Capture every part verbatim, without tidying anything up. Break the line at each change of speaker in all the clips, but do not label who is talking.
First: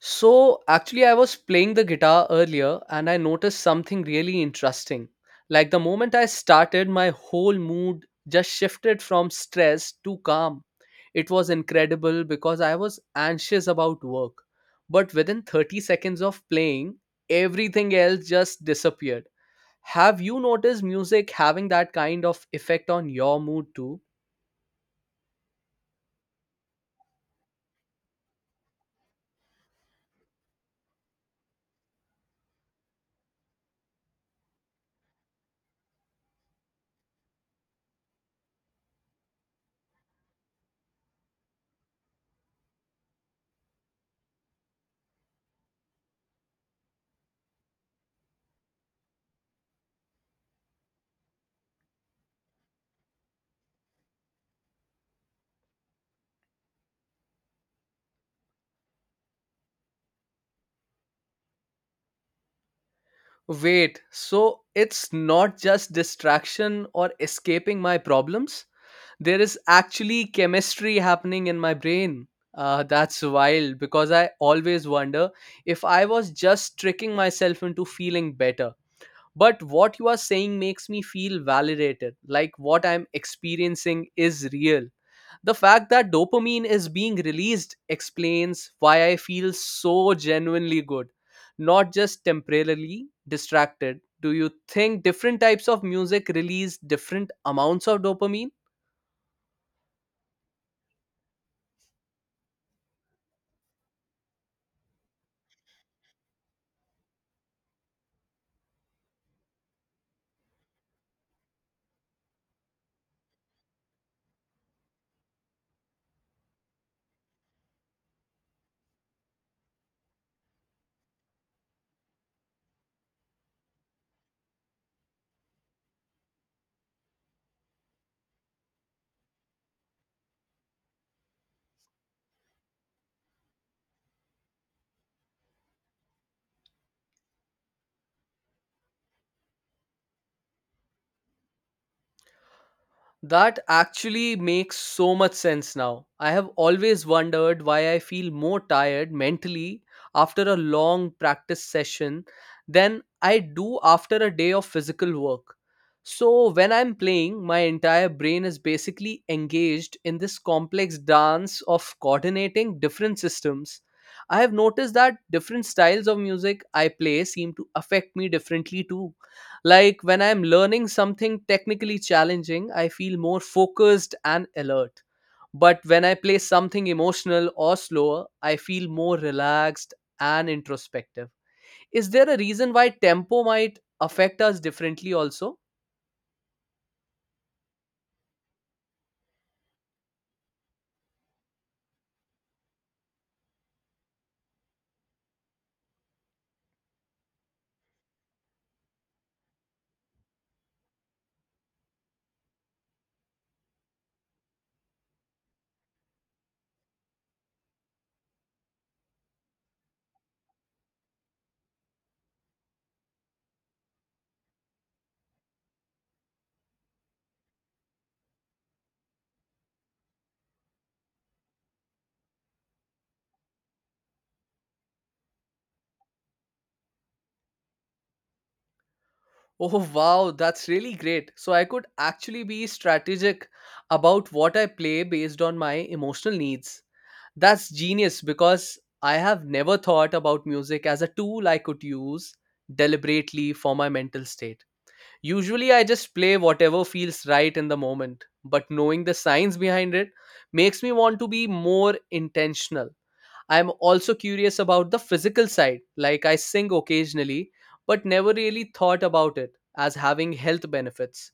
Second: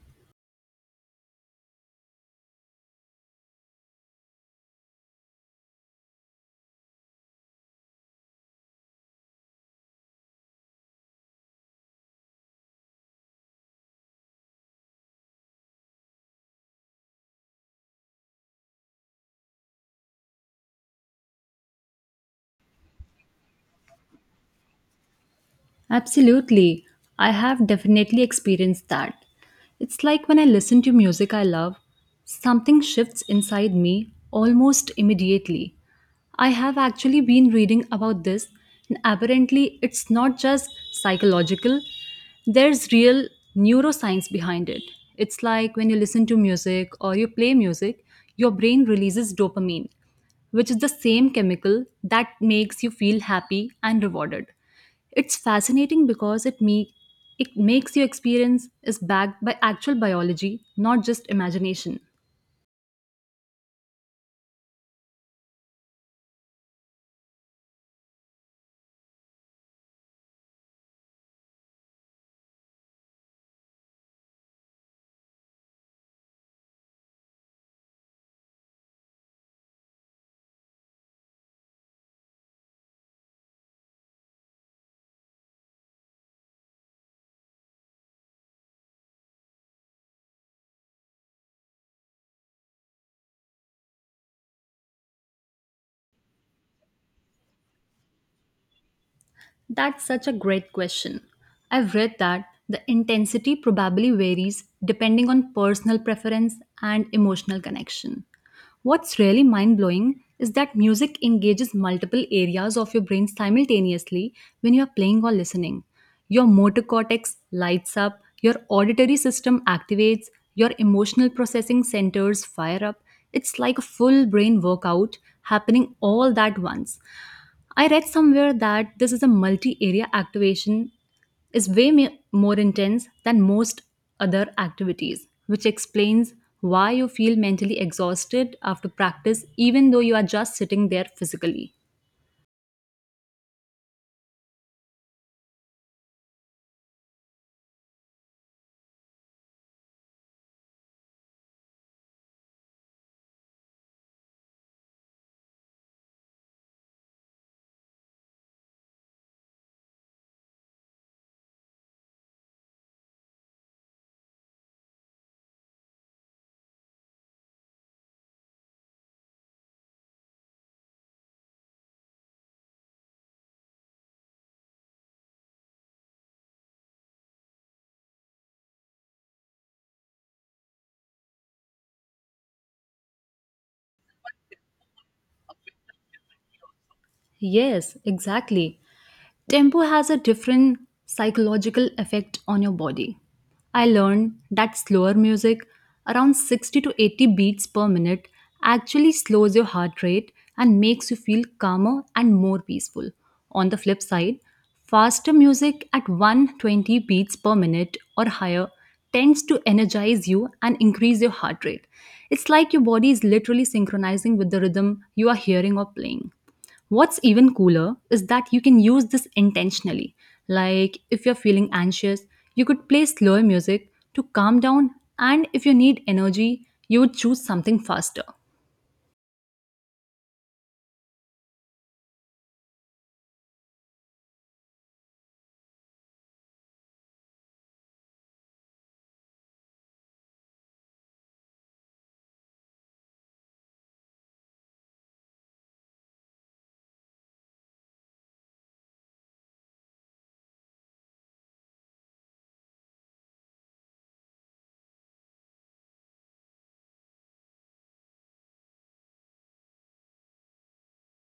So, actually, I was playing the guitar earlier and I noticed something really interesting. Like, the moment I started, my whole mood just shifted from stress to calm. It was incredible because I was anxious about work, but within thirty seconds of playing, everything else just disappeared. Have you noticed music having that kind of effect on your mood too?
Absolutely. I have definitely experienced that. It's like when I listen to music I love, something shifts inside me almost immediately. I have actually been reading about this, and apparently, it's not just psychological, there's real neuroscience behind it. It's like when you listen to music or you play music, your brain releases dopamine, which is the same chemical that makes you feel happy and rewarded. It's fascinating because it me it makes your experience is backed by actual biology, not just imagination.
Wait, so it's not just distraction or escaping my problems? There is actually chemistry happening in my brain. Uh, that's wild because I always wonder if I was just tricking myself into feeling better. But what you are saying makes me feel validated, like what I'm experiencing is real. The fact that dopamine is being released explains why I feel so genuinely good, not just temporarily distracted. Do you think different types of music release different amounts of dopamine?
That's such a great question. I've read that the intensity probably varies depending on personal preference and emotional connection. What's really mind blowing is that music engages multiple areas of your brain simultaneously when you are playing or listening. Your motor cortex lights up, your auditory system activates, your emotional processing centers fire up. It's like a full brain workout happening all that once. I read somewhere that this is a multi area activation is way ma- more intense than most other activities, which explains why you feel mentally exhausted after practice, even though you are just sitting there physically.
That actually makes so much sense now. I have always wondered why I feel more tired mentally after a long practice session than I do after a day of physical work. So, when I'm playing, my entire brain is basically engaged in this complex dance of coordinating different systems. I have noticed that different styles of music I play seem to affect me differently too, like when I'm learning something technically challenging, I feel more focused and alert. But when I play something emotional or slower, I feel more relaxed and introspective. Is there a reason why tempo might affect us differently also?
Yes, exactly. Tempo has a different psychological effect on your body. I learned that slower music, around sixty to eighty beats per minute, actually slows your heart rate and makes you feel calmer and more peaceful. On the flip side, faster music at one hundred twenty beats per minute or higher tends to energize you and increase your heart rate. It's like your body is literally synchronizing with the rhythm you are hearing or playing. What's even cooler is that you can use this intentionally. Like if you're feeling anxious, you could play slower music to calm down, and if you need energy, you would choose something faster.
Oh wow, that's really great. So I could actually be strategic about what I play based on my emotional needs. That's genius because I have never thought about music as a tool I could use deliberately for my mental state. Usually I just play whatever feels right in the moment, but knowing the science behind it makes me want to be more intentional. I'm also curious about the physical side, like I sing occasionally, but never really thought about it as having health benefits.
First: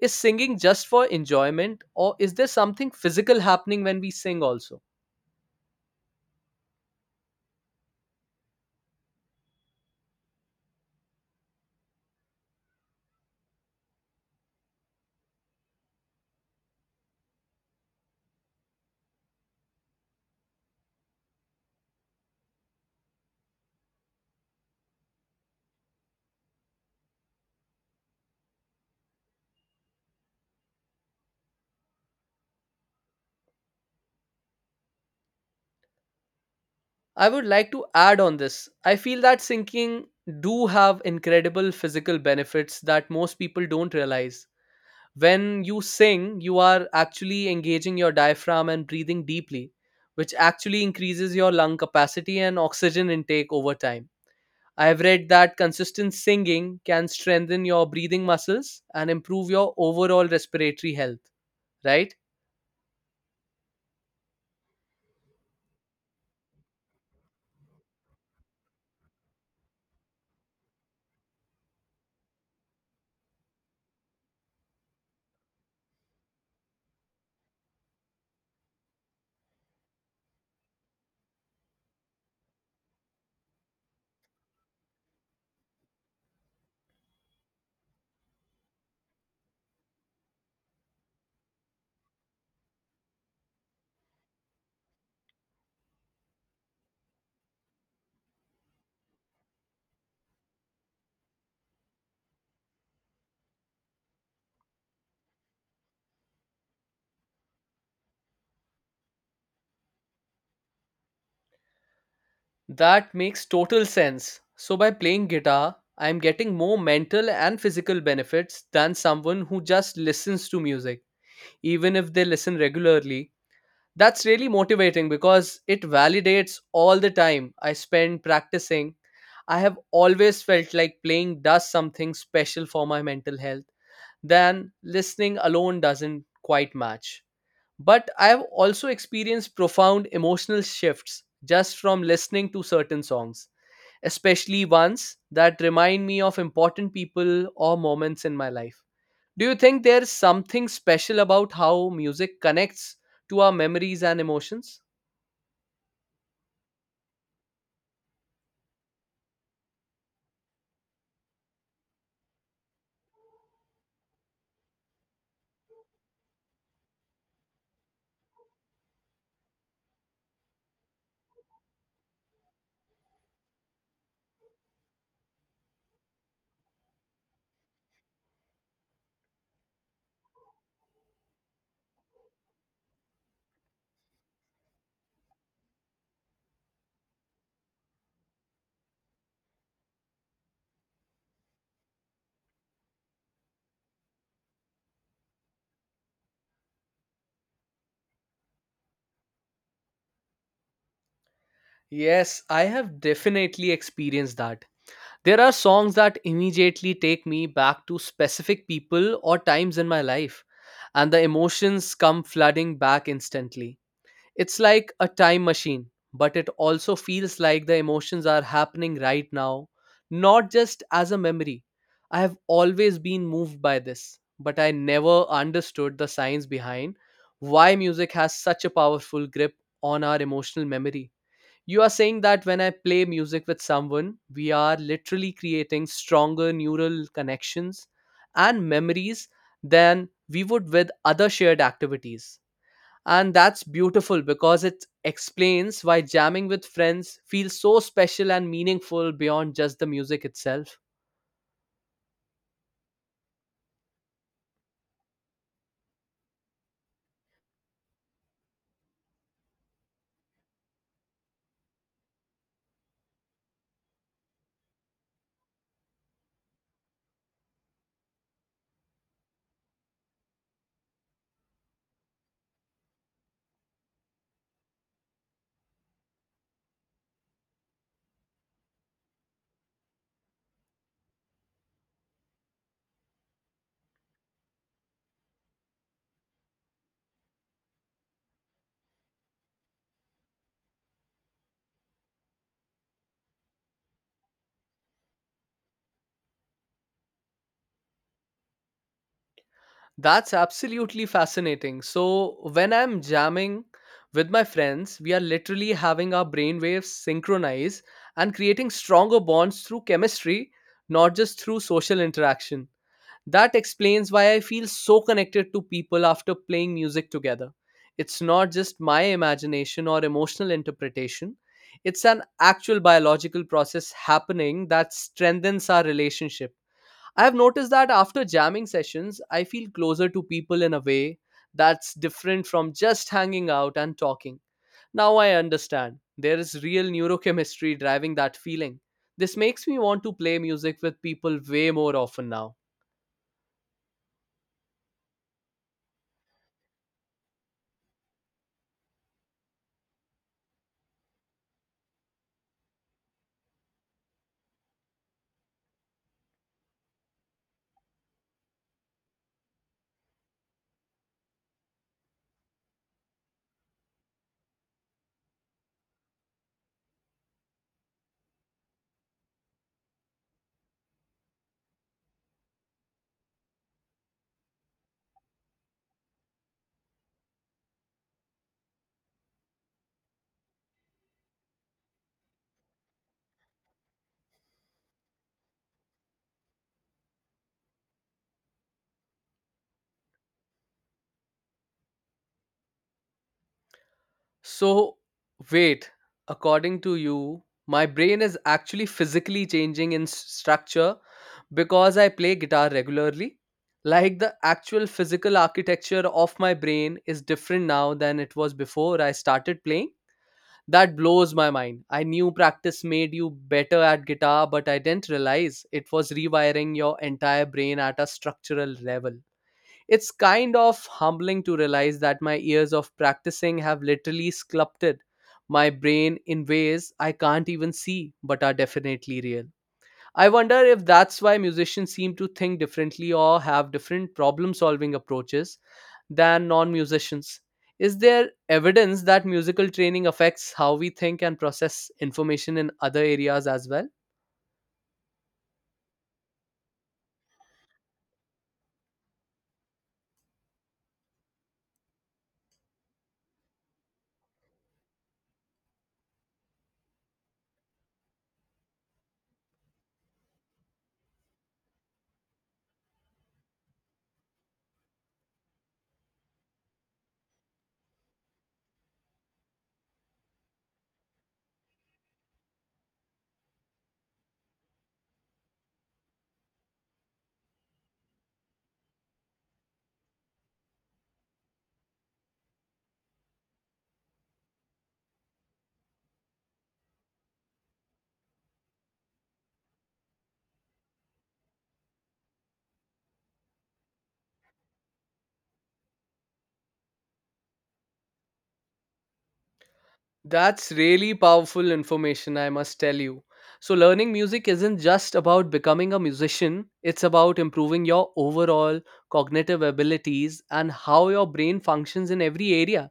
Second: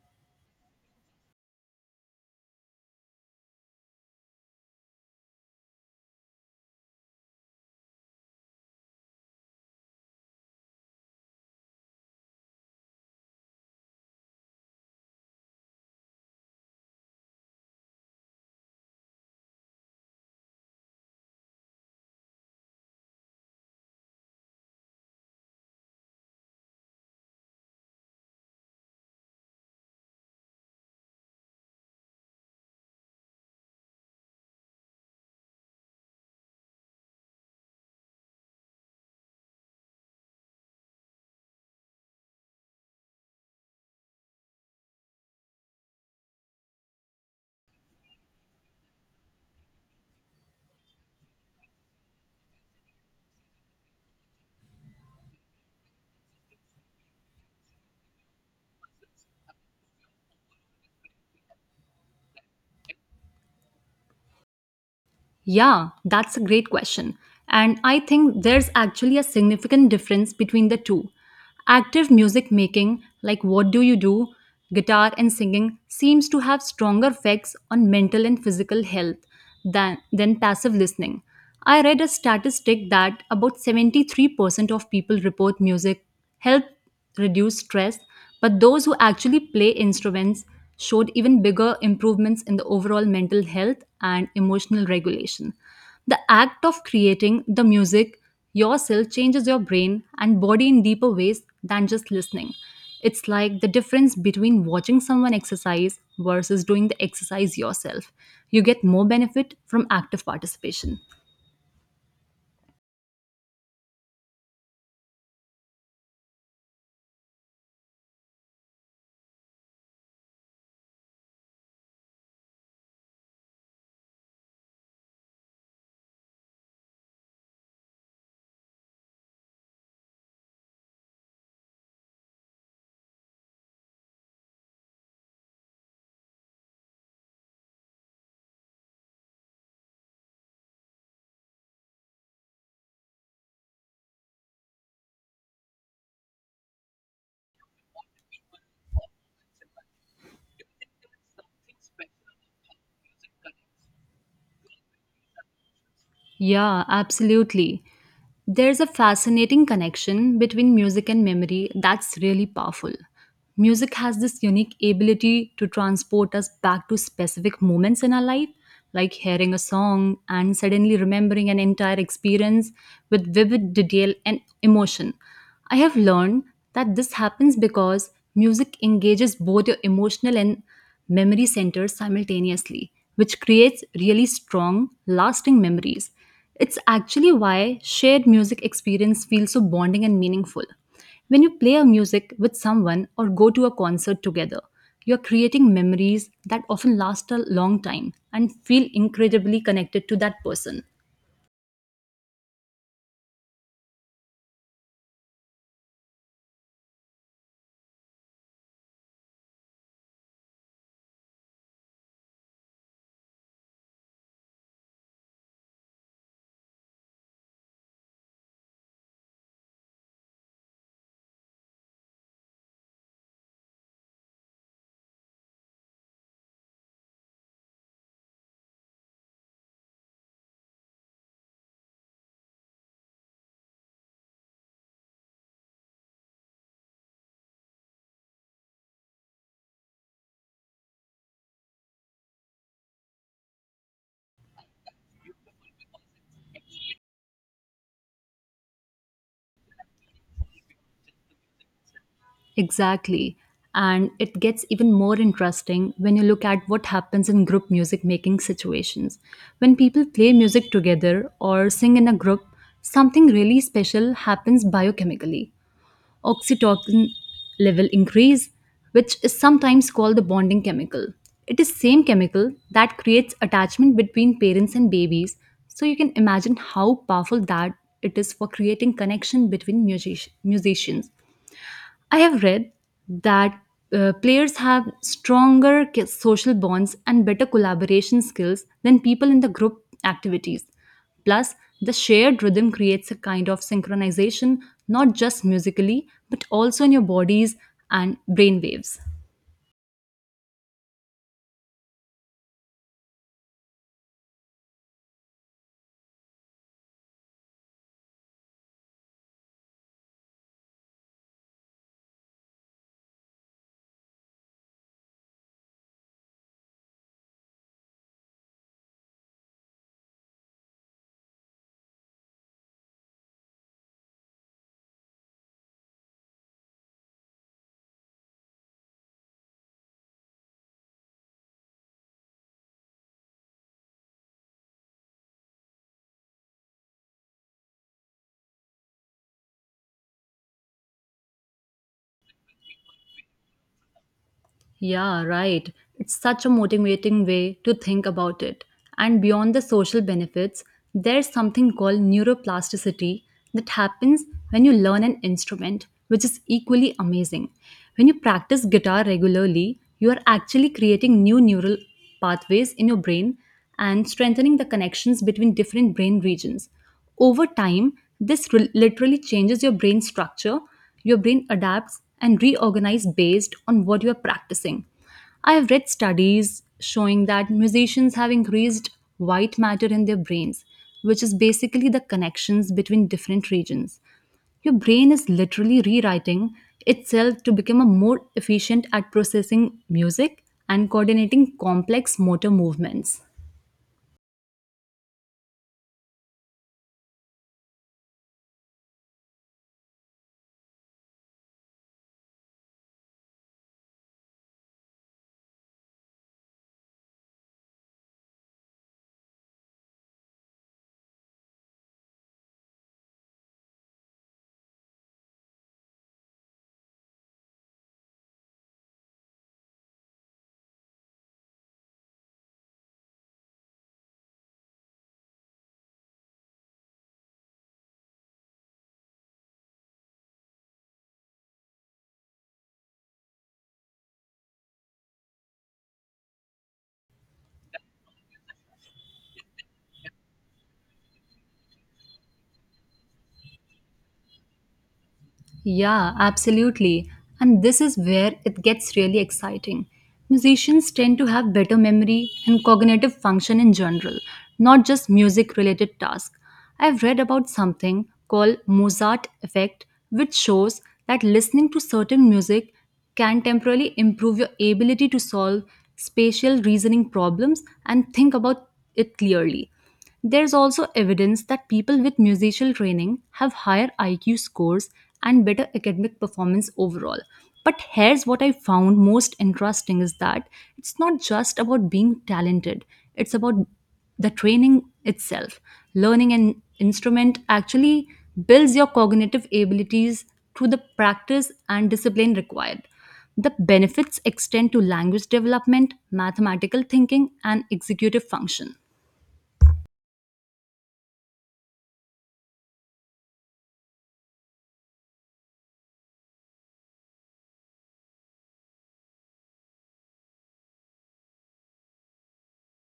Is singing just for enjoyment, or is there something physical happening when we sing also? I would like to add on this. I feel that singing do have incredible physical benefits that most people don't realize. When you sing, you are actually engaging your diaphragm and breathing deeply, which actually increases your lung capacity and oxygen intake over time. I've read that consistent singing can strengthen your breathing muscles and improve your overall respiratory health, right?
Yeah, that's a great question. And I think there's actually a significant difference between the two. Active music making, like What Do You Do, guitar and singing, seems to have stronger effects on mental and physical health than, than passive listening. I read a statistic that about seventy-three percent of people report music help reduce stress, but those who actually play instruments showed even bigger improvements in the overall mental health and emotional regulation. The act of creating the music yourself changes your brain and body in deeper ways than just listening. It's like the difference between watching someone exercise versus doing the exercise yourself. You get more benefit from active participation.
That makes total sense. So, by playing guitar, I'm getting more mental and physical benefits than someone who just listens to music, even if they listen regularly. That's really motivating because it validates all the time I spend practicing. I have always felt like playing does something special for my mental health, then listening alone doesn't quite match. But I have also experienced profound emotional shifts just from listening to certain songs, especially ones that remind me of important people or moments in my life. Do you think there's something special about how music connects to our memories and emotions?
Yeah, absolutely. There's a fascinating connection between music and memory that's really powerful. Music has this unique ability to transport us back to specific moments in our life, like hearing a song and suddenly remembering an entire experience with vivid detail and emotion. I have learned that this happens because music engages both your emotional and memory centers simultaneously, which creates really strong, lasting memories. It's actually why shared music experience feels so bonding and meaningful. When you play a music with someone or go to a concert together, you're creating memories that often last a long time and feel incredibly connected to that person.
Yes, I have definitely experienced that. There are songs that immediately take me back to specific people or times in my life, and the emotions come flooding back instantly. It's like a time machine, but it also feels like the emotions are happening right now, not just as a memory. I have always been moved by this, but I never understood the science behind why music has such a powerful grip on our emotional memory. You are saying that when I play music with someone, we are literally creating stronger neural connections and memories than we would with other shared activities. And that's beautiful because it explains why jamming with friends feels so special and meaningful beyond just the music itself.
Exactly. And it gets even more interesting when you look at what happens in group music making situations. When people play music together or sing in a group, something really special happens biochemically. Oxytocin level increase, which is sometimes called the bonding chemical. It is same chemical that creates attachment between parents and babies, so you can imagine how powerful that it is for creating connection between music- musicians. I have read that uh, players have stronger ki- social bonds and better collaboration skills than people in the group activities. Plus, the shared rhythm creates a kind of synchronization, not just musically, but also in your bodies and brain waves.
That's absolutely fascinating. So, when I'm jamming with my friends, we are literally having our brainwaves synchronize and creating stronger bonds through chemistry, not just through social interaction. That explains why I feel so connected to people after playing music together. It's not just my imagination or emotional interpretation, it's an actual biological process happening that strengthens our relationship. I have noticed that after jamming sessions, I feel closer to people in a way that's different from just hanging out and talking. Now I understand. There is real neurochemistry driving that feeling. This makes me want to play music with people way more often now.
Yeah, right. It's such a motivating way to think about it. And beyond the social benefits, there's something called neuroplasticity that happens when you learn an instrument, which is equally amazing. When you practice guitar regularly, you are actually creating new neural pathways in your brain and strengthening the connections between different brain regions. Over time, this re- literally changes your brain structure. Your brain adapts and reorganizes based on what you are practicing. I have read studies showing that musicians have increased white matter in their brains, which is basically the connections between different regions. Your brain is literally rewriting itself to become a more efficient at processing music and coordinating complex motor movements.
So, wait, according to you, my brain is actually physically changing in s- structure because I play guitar regularly. Like the actual physical architecture of my brain is different now than it was before I started playing. That blows my mind. I knew practice made you better at guitar, but I didn't realize it was rewiring your entire brain at a structural level. It's kind of humbling to realize that my years of practicing have literally sculpted my brain in ways I can't even see but are definitely real. I wonder if that's why musicians seem to think differently or have different problem solving approaches than non musicians. Is there evidence that musical training affects how we think and process information in other areas as well?
Yeah, absolutely. And this is where it gets really exciting. Musicians tend to have better memory and cognitive function in general, not just music related tasks. I've read about something called Mozart effect, which shows that listening to certain music can temporarily improve your ability to solve spatial reasoning problems and think about it clearly. There's also evidence that people with musical training have higher I Q scores and better academic performance overall. But here's what I found most interesting is that it's not just about being talented, it's about the training itself. Learning an instrument actually builds your cognitive abilities through the practice and discipline required. The benefits extend to language development, mathematical thinking, and executive function.
That's really powerful information, I must tell you. So, learning music isn't just about becoming a musician, it's about improving your overall cognitive abilities and how your brain functions in every area.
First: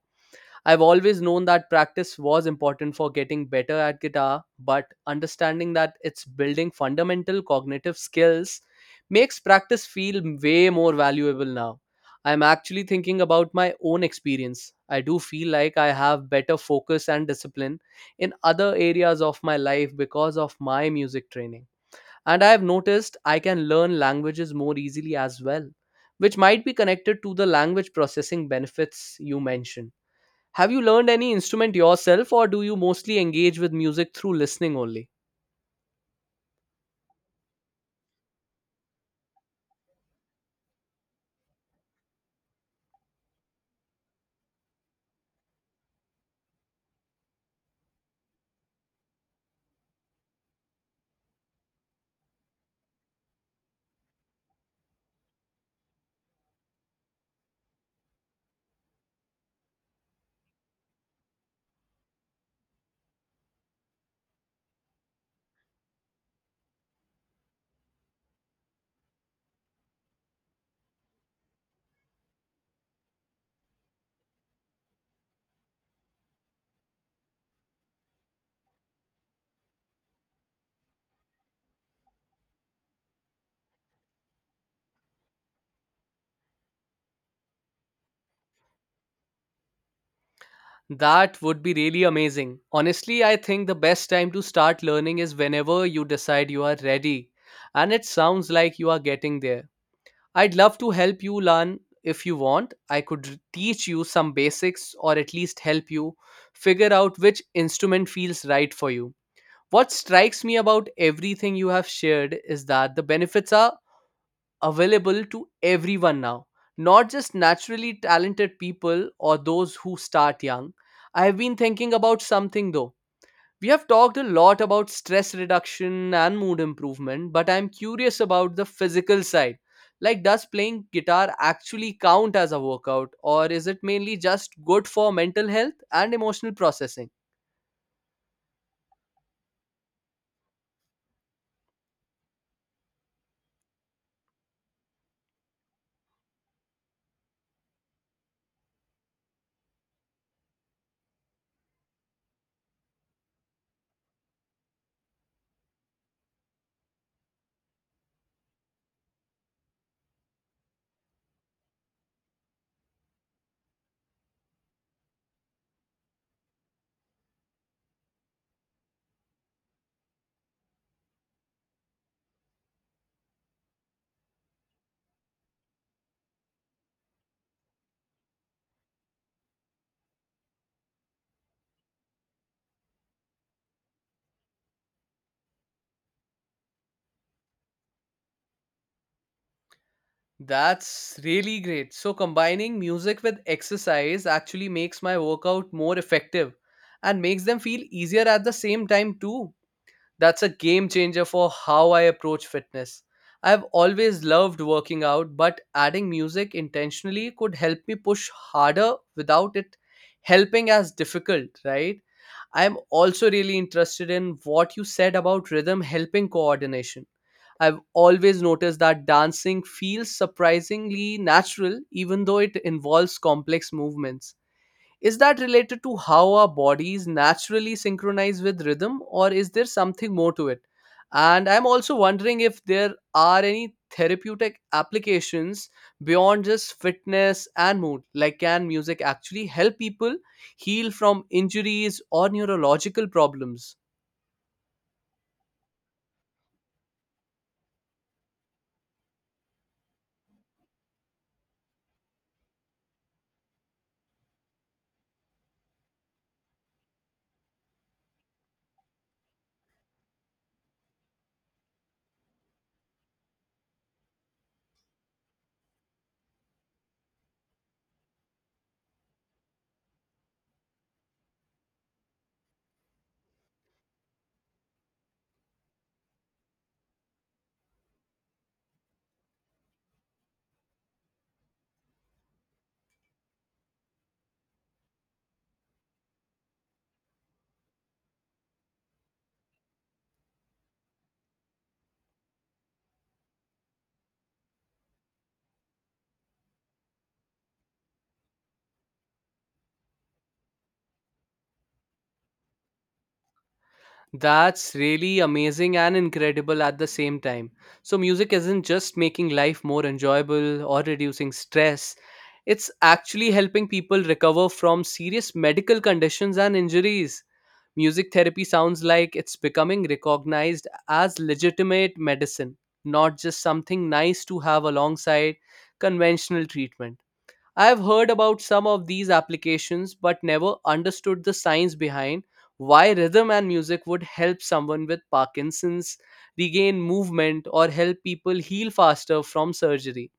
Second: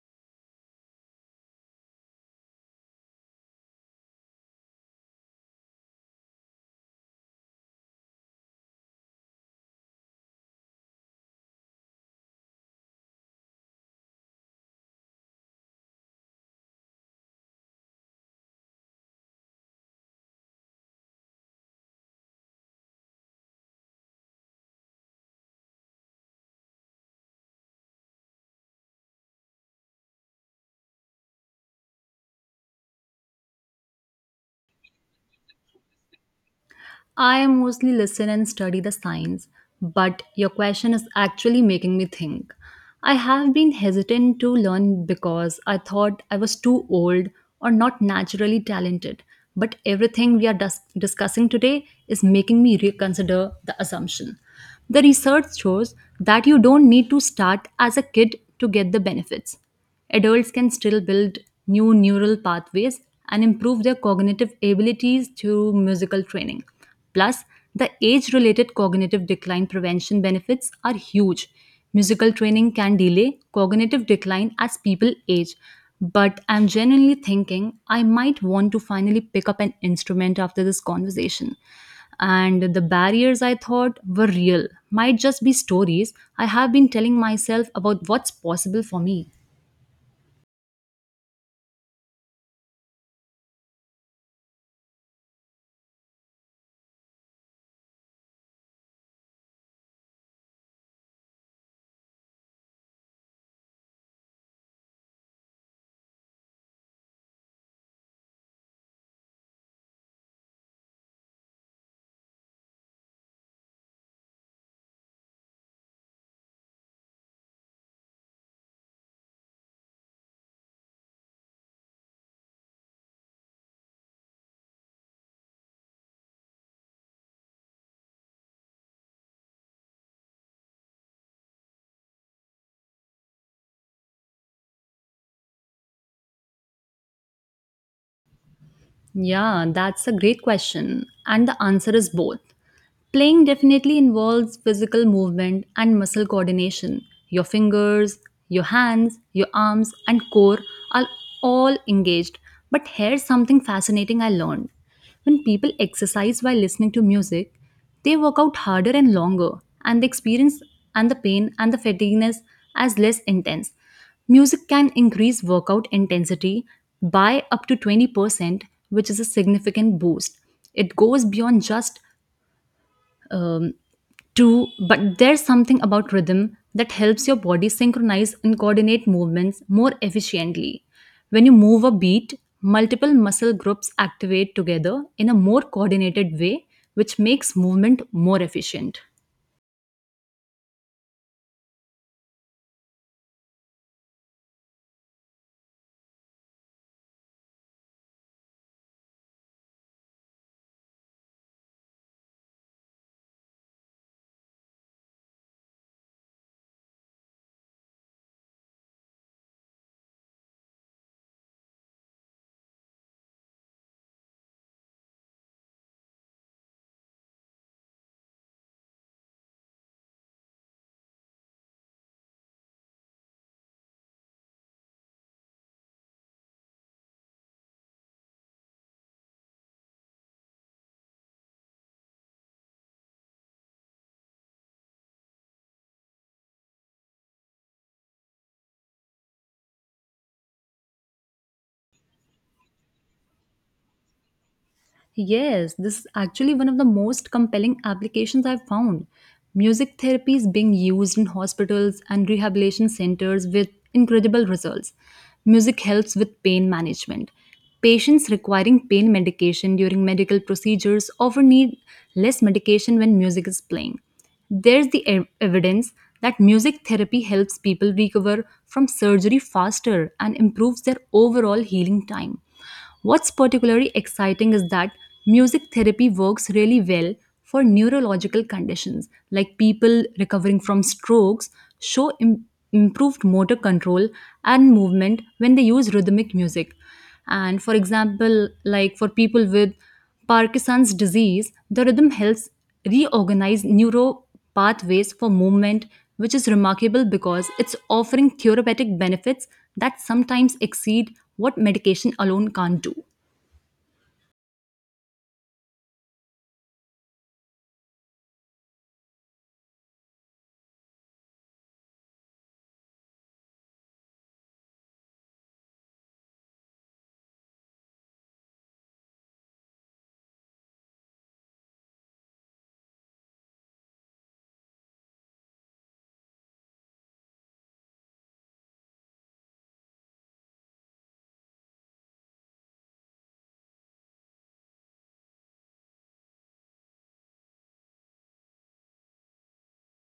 I've always known that practice was important for getting better at guitar, but understanding that it's building fundamental cognitive skills makes practice feel way more valuable now. I'm actually thinking about my own experience. I do feel like I have better focus and discipline in other areas of my life because of my music training. And I have noticed I can learn languages more easily as well, which might be connected to the language processing benefits you mentioned. Have you learned any instrument yourself, or do you mostly engage with music through listening only?
I mostly listen and study the science, but your question is actually making me think. I have been hesitant to learn because I thought I was too old or not naturally talented, but everything we are dis- discussing today is making me reconsider the assumption. The research shows that you don't need to start as a kid to get the benefits. Adults can still build new neural pathways and improve their cognitive abilities through musical training. Plus, the age related cognitive decline prevention benefits are huge. Musical training can delay cognitive decline as people age. But I'm genuinely thinking I might want to finally pick up an instrument after this conversation. And the barriers I thought were real might just be stories I have been telling myself about what's possible for me.
That would be really amazing. Honestly, I think the best time to start learning is whenever you decide you are ready, and it sounds like you are getting there. I'd love to help you learn if you want. I could r- teach you some basics or at least help you figure out which instrument feels right for you. What strikes me about everything you have shared is that the benefits are available to everyone now, not just naturally talented people or those who start young. I have been thinking about something though. We have talked a lot about stress reduction and mood improvement, but I'm curious about the physical side. Like, does playing guitar actually count as a workout, or is it mainly just good for mental health and emotional processing?
Yeah, that's a great question. And the answer is both. Playing definitely involves physical movement and muscle coordination. Your fingers, your hands, your arms, and core are all engaged. But here's something fascinating I learned. When people exercise while listening to music, they work out harder and longer, and the experience and the pain and the fatigueness as less intense. Music can increase workout intensity by up to twenty percent, which is a significant boost. It goes beyond just um, two, but there's something about rhythm that helps your body synchronize and coordinate movements more efficiently. When you move a beat, multiple muscle groups activate together in a more coordinated way, which makes movement more efficient.
That's really great. So, combining music with exercise actually makes my workout more effective and makes them feel easier at the same time, too. That's a game changer for how I approach fitness. I've always loved working out, but adding music intentionally could help me push harder without it helping as difficult, right? I'm also really interested in what you said about rhythm helping coordination. I've always noticed that dancing feels surprisingly natural, even though it involves complex movements. Is that related to how our bodies naturally synchronize with rhythm, or is there something more to it? And I'm also wondering if there are any therapeutic applications beyond just fitness and mood. Like, can music actually help people heal from injuries or neurological problems?
Yes, this is actually one of the most compelling applications I've found. Music therapy is being used in hospitals and rehabilitation centers with incredible results. Music helps with pain management. Patients requiring pain medication during medical procedures often need less medication when music is playing. There's the ev- evidence that music therapy helps people recover from surgery faster and improves their overall healing time. What's particularly exciting is that music therapy works really well for neurological conditions, like people recovering from strokes show im- improved motor control and movement when they use rhythmic music. And for example, like for people with Parkinson's disease, the rhythm helps reorganize neuro pathways for movement, which is remarkable because it's offering therapeutic benefits that sometimes exceed what medication alone can't do.
That's really amazing and incredible at the same time. So, music isn't just making life more enjoyable or reducing stress, it's actually helping people recover from serious medical conditions and injuries. Music therapy sounds like it's becoming recognized as legitimate medicine, not just something nice to have alongside conventional treatment. I've heard about some of these applications but never understood the science behind why rhythm and music would help someone with Parkinson's regain movement or help people heal faster from surgery.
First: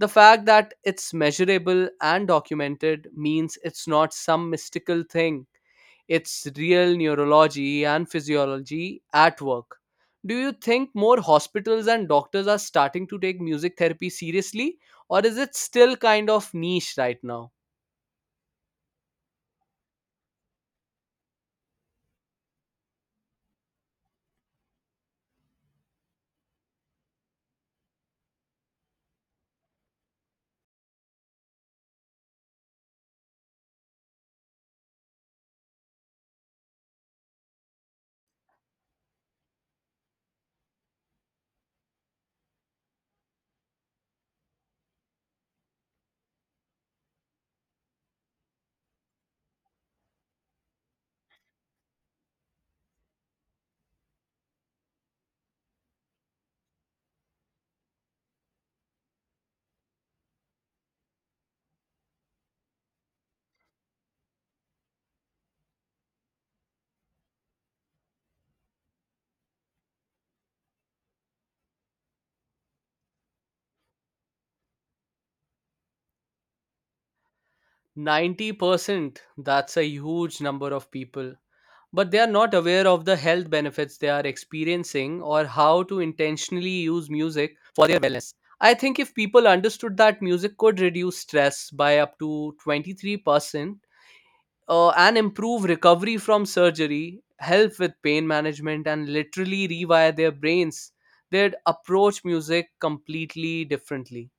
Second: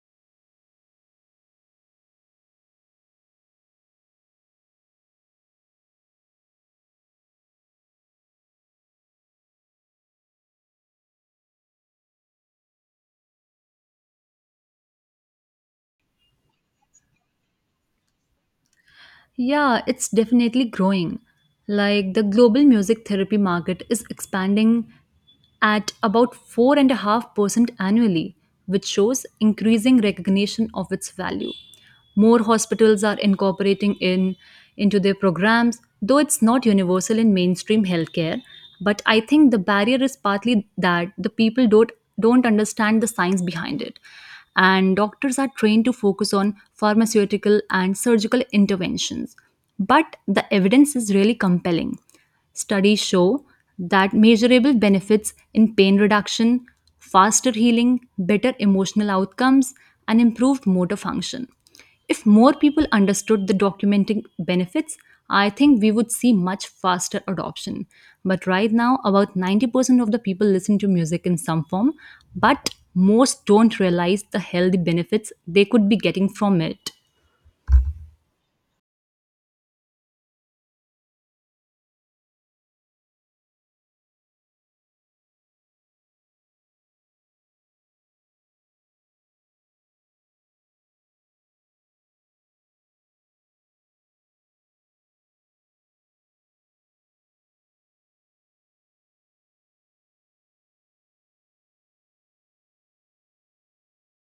The fact that it's measurable and documented means it's not some mystical thing, it's real neurology and physiology at work. Do you think more hospitals and doctors are starting to take music therapy seriously, or is it still kind of niche right now?
Yeah, it's definitely growing. Like the global music therapy market is expanding at about four point five percent annually, which shows increasing recognition of its value. More hospitals are incorporating in into their programs, though it's not universal in mainstream healthcare. But I think the barrier is partly that the people don't don't understand the science behind it, and doctors are trained to focus on pharmaceutical and surgical interventions. But the evidence is really compelling. Studies show that measurable benefits in pain reduction, faster healing, better emotional outcomes, and improved motor function. If more people understood the documenting benefits, I think we would see much faster adoption. But right now, about ninety percent of the people listen to music in some form, but most don't realize the healthy benefits they could be getting from it.
ninety percent, that's a huge number of people. But they are not aware of the health benefits they are experiencing or how to intentionally use music for their wellness. I think if people understood that music could reduce stress by up to twenty-three percent, uh, and improve recovery from surgery, help with pain management, and literally rewire their brains. They'd approach music completely differently.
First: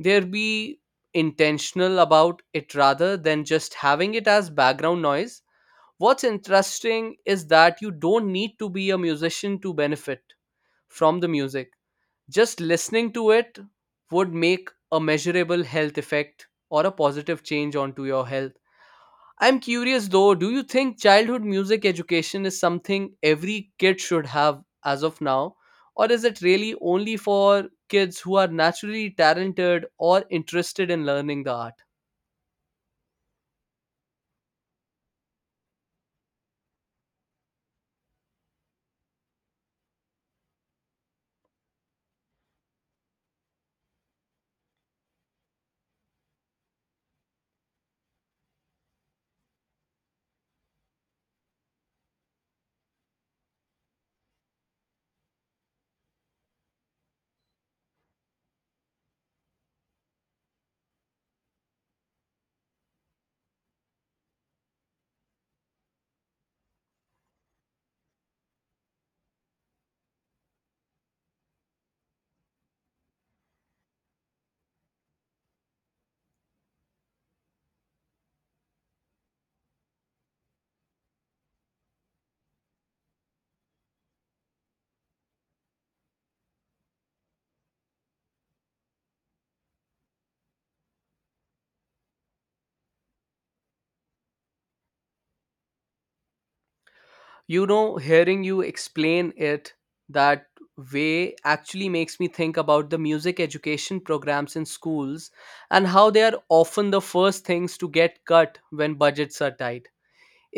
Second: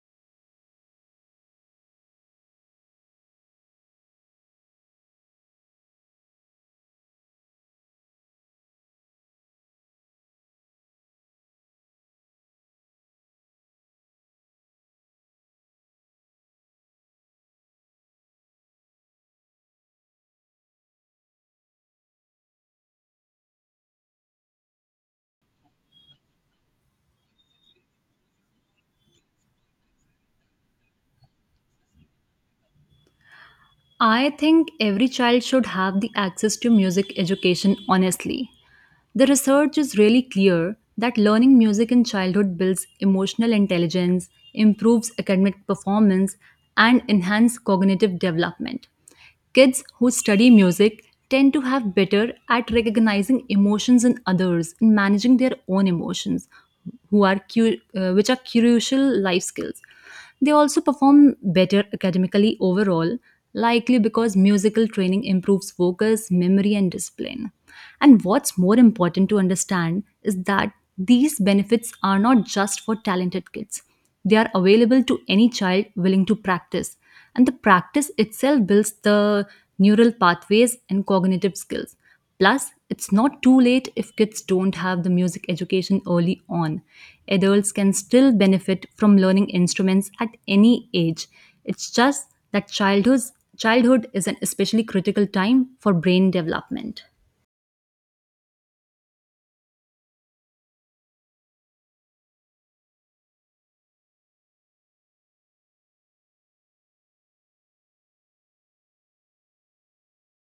They'd be intentional about it rather than just having it as background noise. What's interesting is that you don't need to be a musician to benefit from the music. Just listening to it would make a measurable health effect or a positive change onto your health. I'm curious though, do you think childhood music education is something every kid should have as of now? Or is it really only for kids who are naturally talented or interested in learning the art?
I think every child should have the access to music education, honestly. The research is really clear that learning music in childhood builds emotional intelligence, improves academic performance, and enhances cognitive development. Kids who study music tend to have better at recognizing emotions in others and managing their own emotions, who are cu- uh, which are crucial life skills. They also perform better academically overall, likely because musical training improves focus, memory, and discipline. And what's more important to understand is that these benefits are not just for talented kids, they are available to any child willing to practice. And the practice itself builds the neural pathways and cognitive skills. Plus, it's not too late if kids don't have the music education early on. Adults can still benefit from learning instruments at any age. It's just that childhood childhood is an especially critical time for brain development.
You know, hearing you explain it that way actually makes me think about the music education programs in schools and how they are often the first things to get cut when budgets are tight.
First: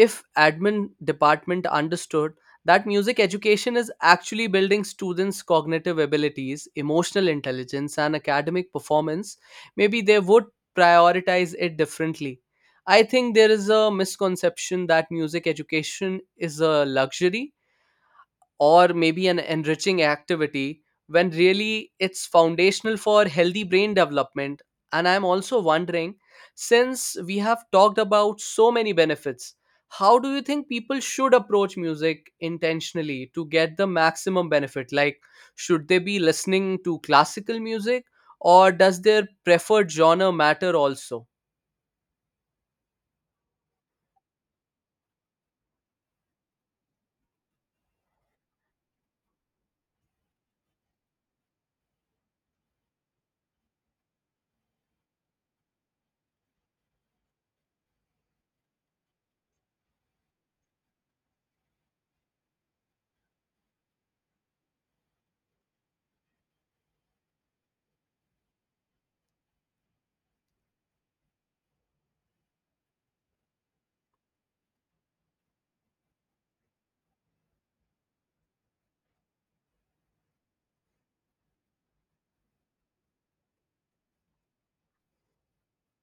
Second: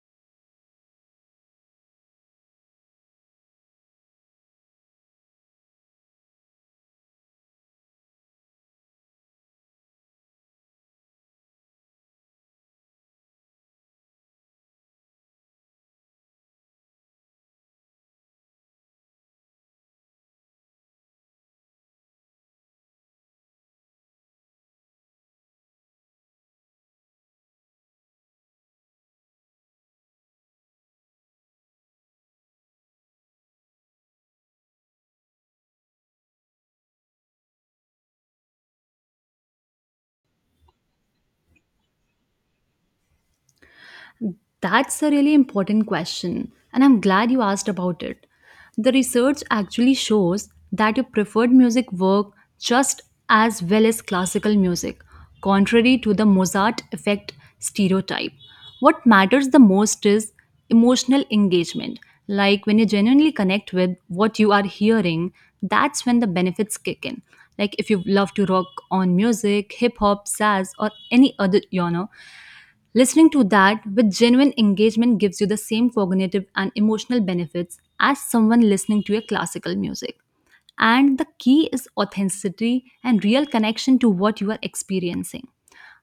If admin department understood that music education is actually building students cognitive abilities, emotional intelligence, and academic performance, maybe they would prioritize it differently. I think there is a misconception that music education is a luxury or maybe an enriching activity when really it's foundational for healthy brain development. And I'm also wondering, since we have talked about so many benefits, how do you think people should approach music intentionally to get the maximum benefit? Like, should they be listening to classical music, or does their preferred genre matter also?
That's a really important question, and I'm glad you asked about it. The research actually shows that your preferred music work just as well as classical music, contrary to the Mozart effect stereotype. What matters the most is emotional engagement. Like when you genuinely connect with what you are hearing, that's when the benefits kick in. Like if you love to rock on music, hip hop, jazz, or any other genre, listening to that with genuine engagement gives you the same cognitive and emotional benefits as someone listening to a classical music. And the key is authenticity and real connection to what you are experiencing.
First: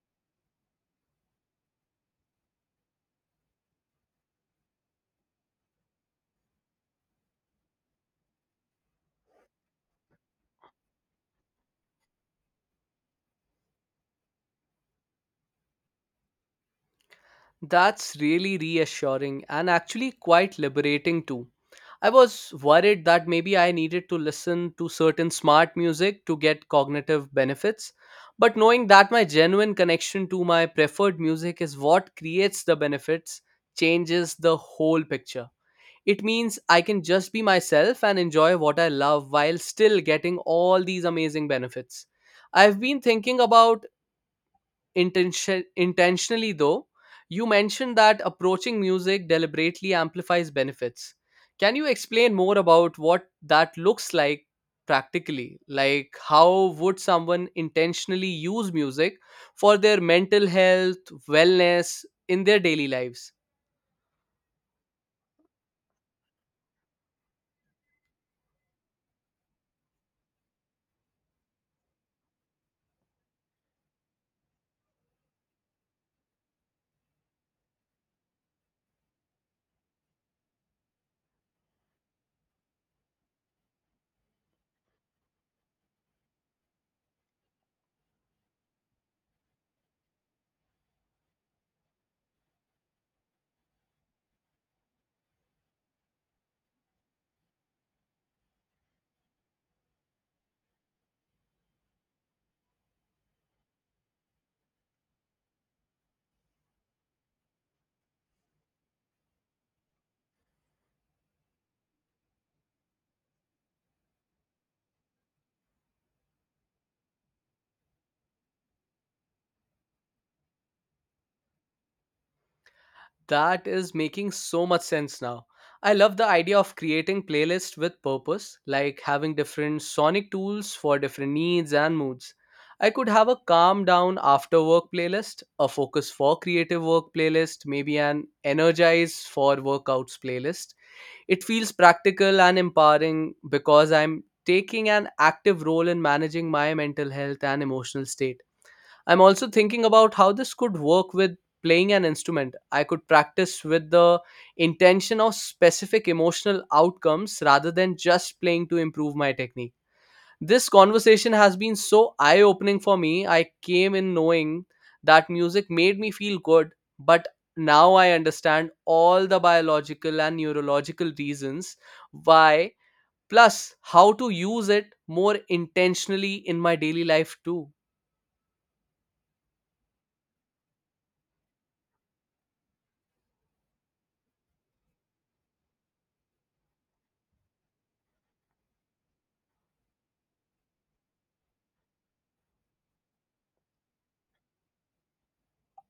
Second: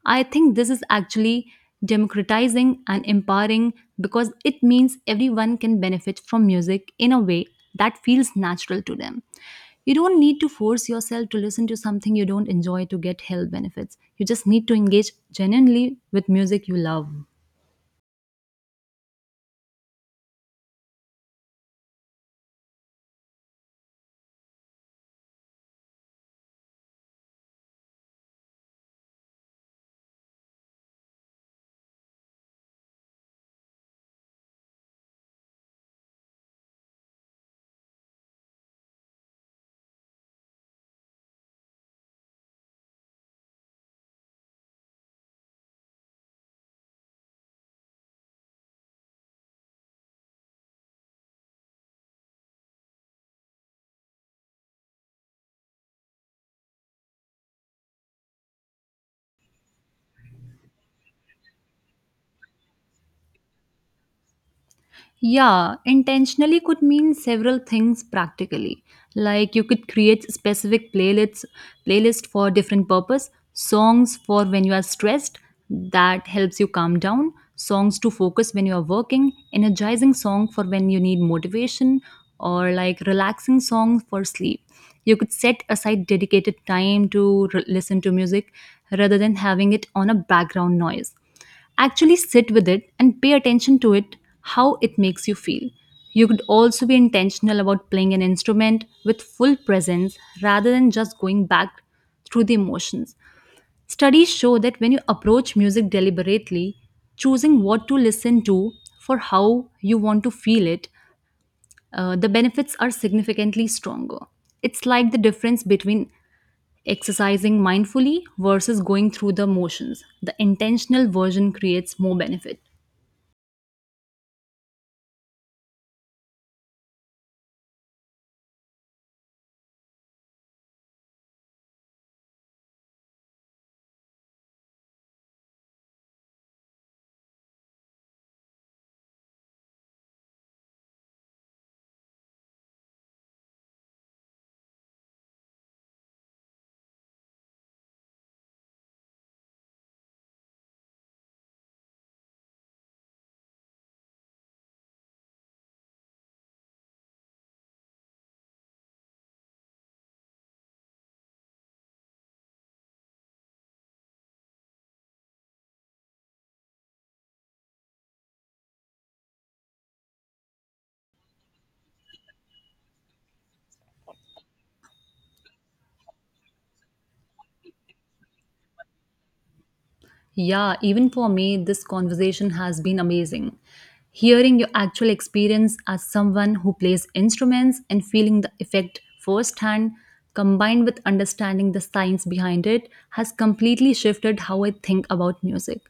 I think this is actually democratizing and empowering, because it means everyone can benefit from music in a way that feels natural to them. You don't need to force yourself to listen to something you don't enjoy to get health benefits. You just need to engage genuinely with music you love.
That's really reassuring and actually quite liberating too. I was worried that maybe I needed to listen to certain smart music to get cognitive benefits. But knowing that my genuine connection to my preferred music is what creates the benefits changes the whole picture. It means I can just be myself and enjoy what I love while still getting all these amazing benefits. I've been thinking about intention intentionally though. You mentioned that approaching music deliberately amplifies benefits. Can you explain more about what that looks like practically? Like, how would someone intentionally use music for their mental health wellness in their daily lives?
Yeah, intentionally could mean several things practically. Like you could create specific playlists playlist for different purpose, songs for when you are stressed that helps you calm down, songs to focus when you are working, energizing song for when you need motivation, or like relaxing songs for sleep. You could set aside dedicated time to re- listen to music rather than having it on a background noise. Actually sit with it and pay attention to it, how it makes you feel. You could also be intentional about playing an instrument with full presence rather than just going back through the emotions. Studies show that when you approach music deliberately, choosing what to listen to for how you want to feel it, uh, the benefits are significantly stronger. It's like the difference between exercising mindfully versus going through the motions. The intentional version creates more benefit.
That is making so much sense now. I love the idea of creating playlists with purpose, like having different sonic tools for different needs and moods. I could have a calm down after work playlist, a focus for creative work playlist, maybe an energize for workouts playlist. It feels practical and empowering because I'm taking an active role in managing my mental health and emotional state. I'm also thinking about how this could work with playing an instrument. I could practice with the intention of specific emotional outcomes rather than just playing to improve my technique. This conversation has been so eye opening for me. I came in knowing that music made me feel good, but now I understand all the biological and neurological reasons why, plus how to use it more intentionally in my daily life too.
Yeah, even for me, this conversation has been amazing. Hearing your actual experience as someone who plays instruments and feeling the effect firsthand, combined with understanding the science behind it, has completely shifted how I think about music.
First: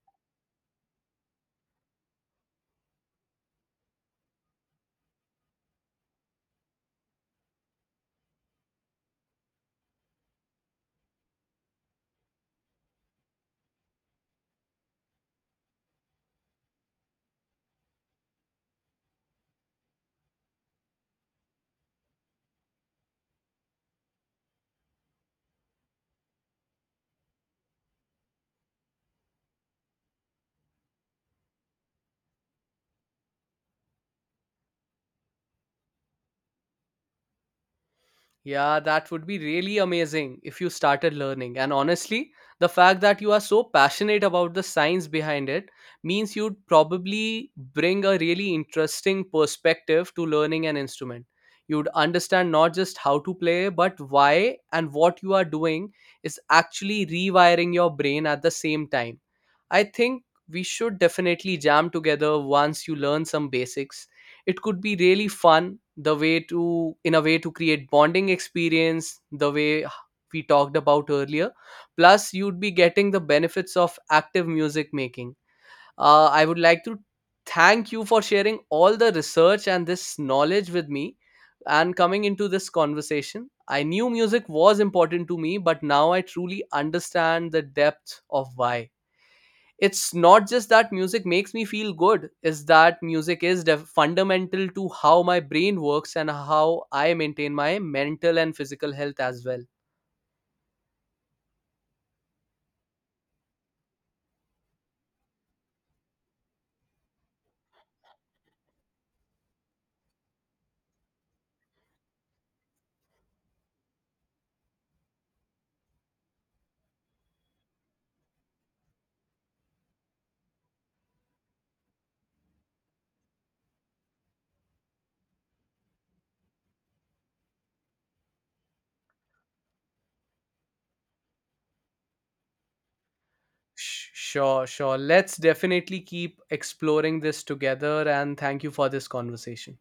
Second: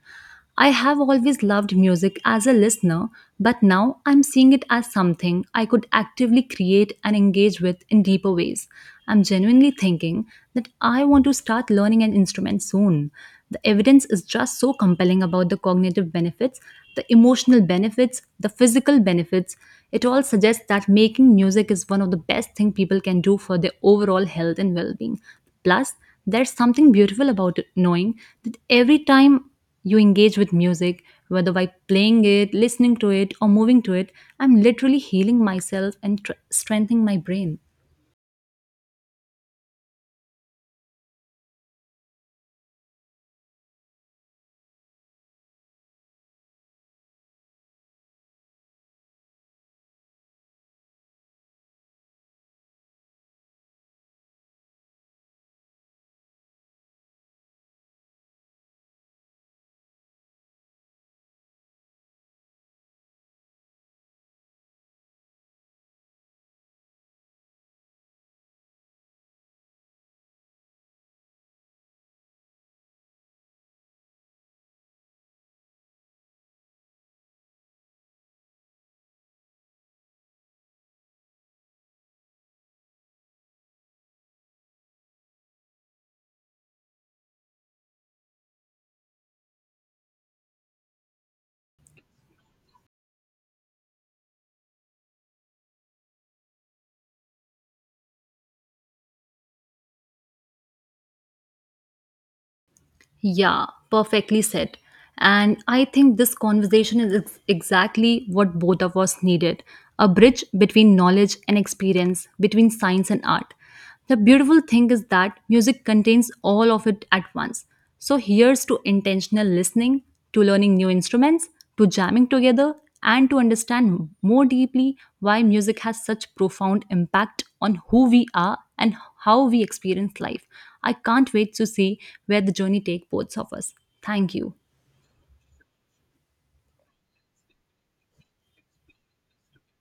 I have always loved music as a listener, but now I'm seeing it as something I could actively create and engage with in deeper ways. I'm genuinely thinking that I want to start learning an instrument soon. The evidence is just so compelling about the cognitive benefits, the emotional benefits, the physical benefits. It all suggests that making music is one of the best things people can do for their overall health and well-being. Plus, there's something beautiful about it, knowing that every time you engage with music, whether by playing it, listening to it, or moving to it, I'm literally healing myself and tr- strengthening my brain.
Yeah, that would be really amazing if you started learning. And honestly, the fact that you are so passionate about the science behind it means you'd probably bring a really interesting perspective to learning an instrument. You'd understand not just how to play, but why, and what you are doing is actually rewiring your brain at the same time. I think we should definitely jam together once you learn some basics. It could be really fun, the way to in a way to create bonding experience the way we talked about earlier. Plus you'd be getting the benefits of active music making. Uh, i would like to thank you for sharing all the research and this knowledge with me. And coming into this conversation, I knew music was important to me, but now I truly understand the depth of why. It's not just that music makes me feel good, is that music is def- fundamental to how my brain works and how I maintain my mental and physical health as well.
Yeah, perfectly said. And I think this conversation is ex- exactly what both of us needed, a bridge between knowledge and experience, between science and art. The beautiful thing is that music contains all of it at once. So here's to intentional listening, to learning new instruments, to jamming together, and to understand more deeply why music has such profound impact on who we are and how we experience life. I can't wait to see where the journey takes both of us.
Sh-
Thank you.
sure, sure, let's definitely keep exploring this together, and thank you for this conversation.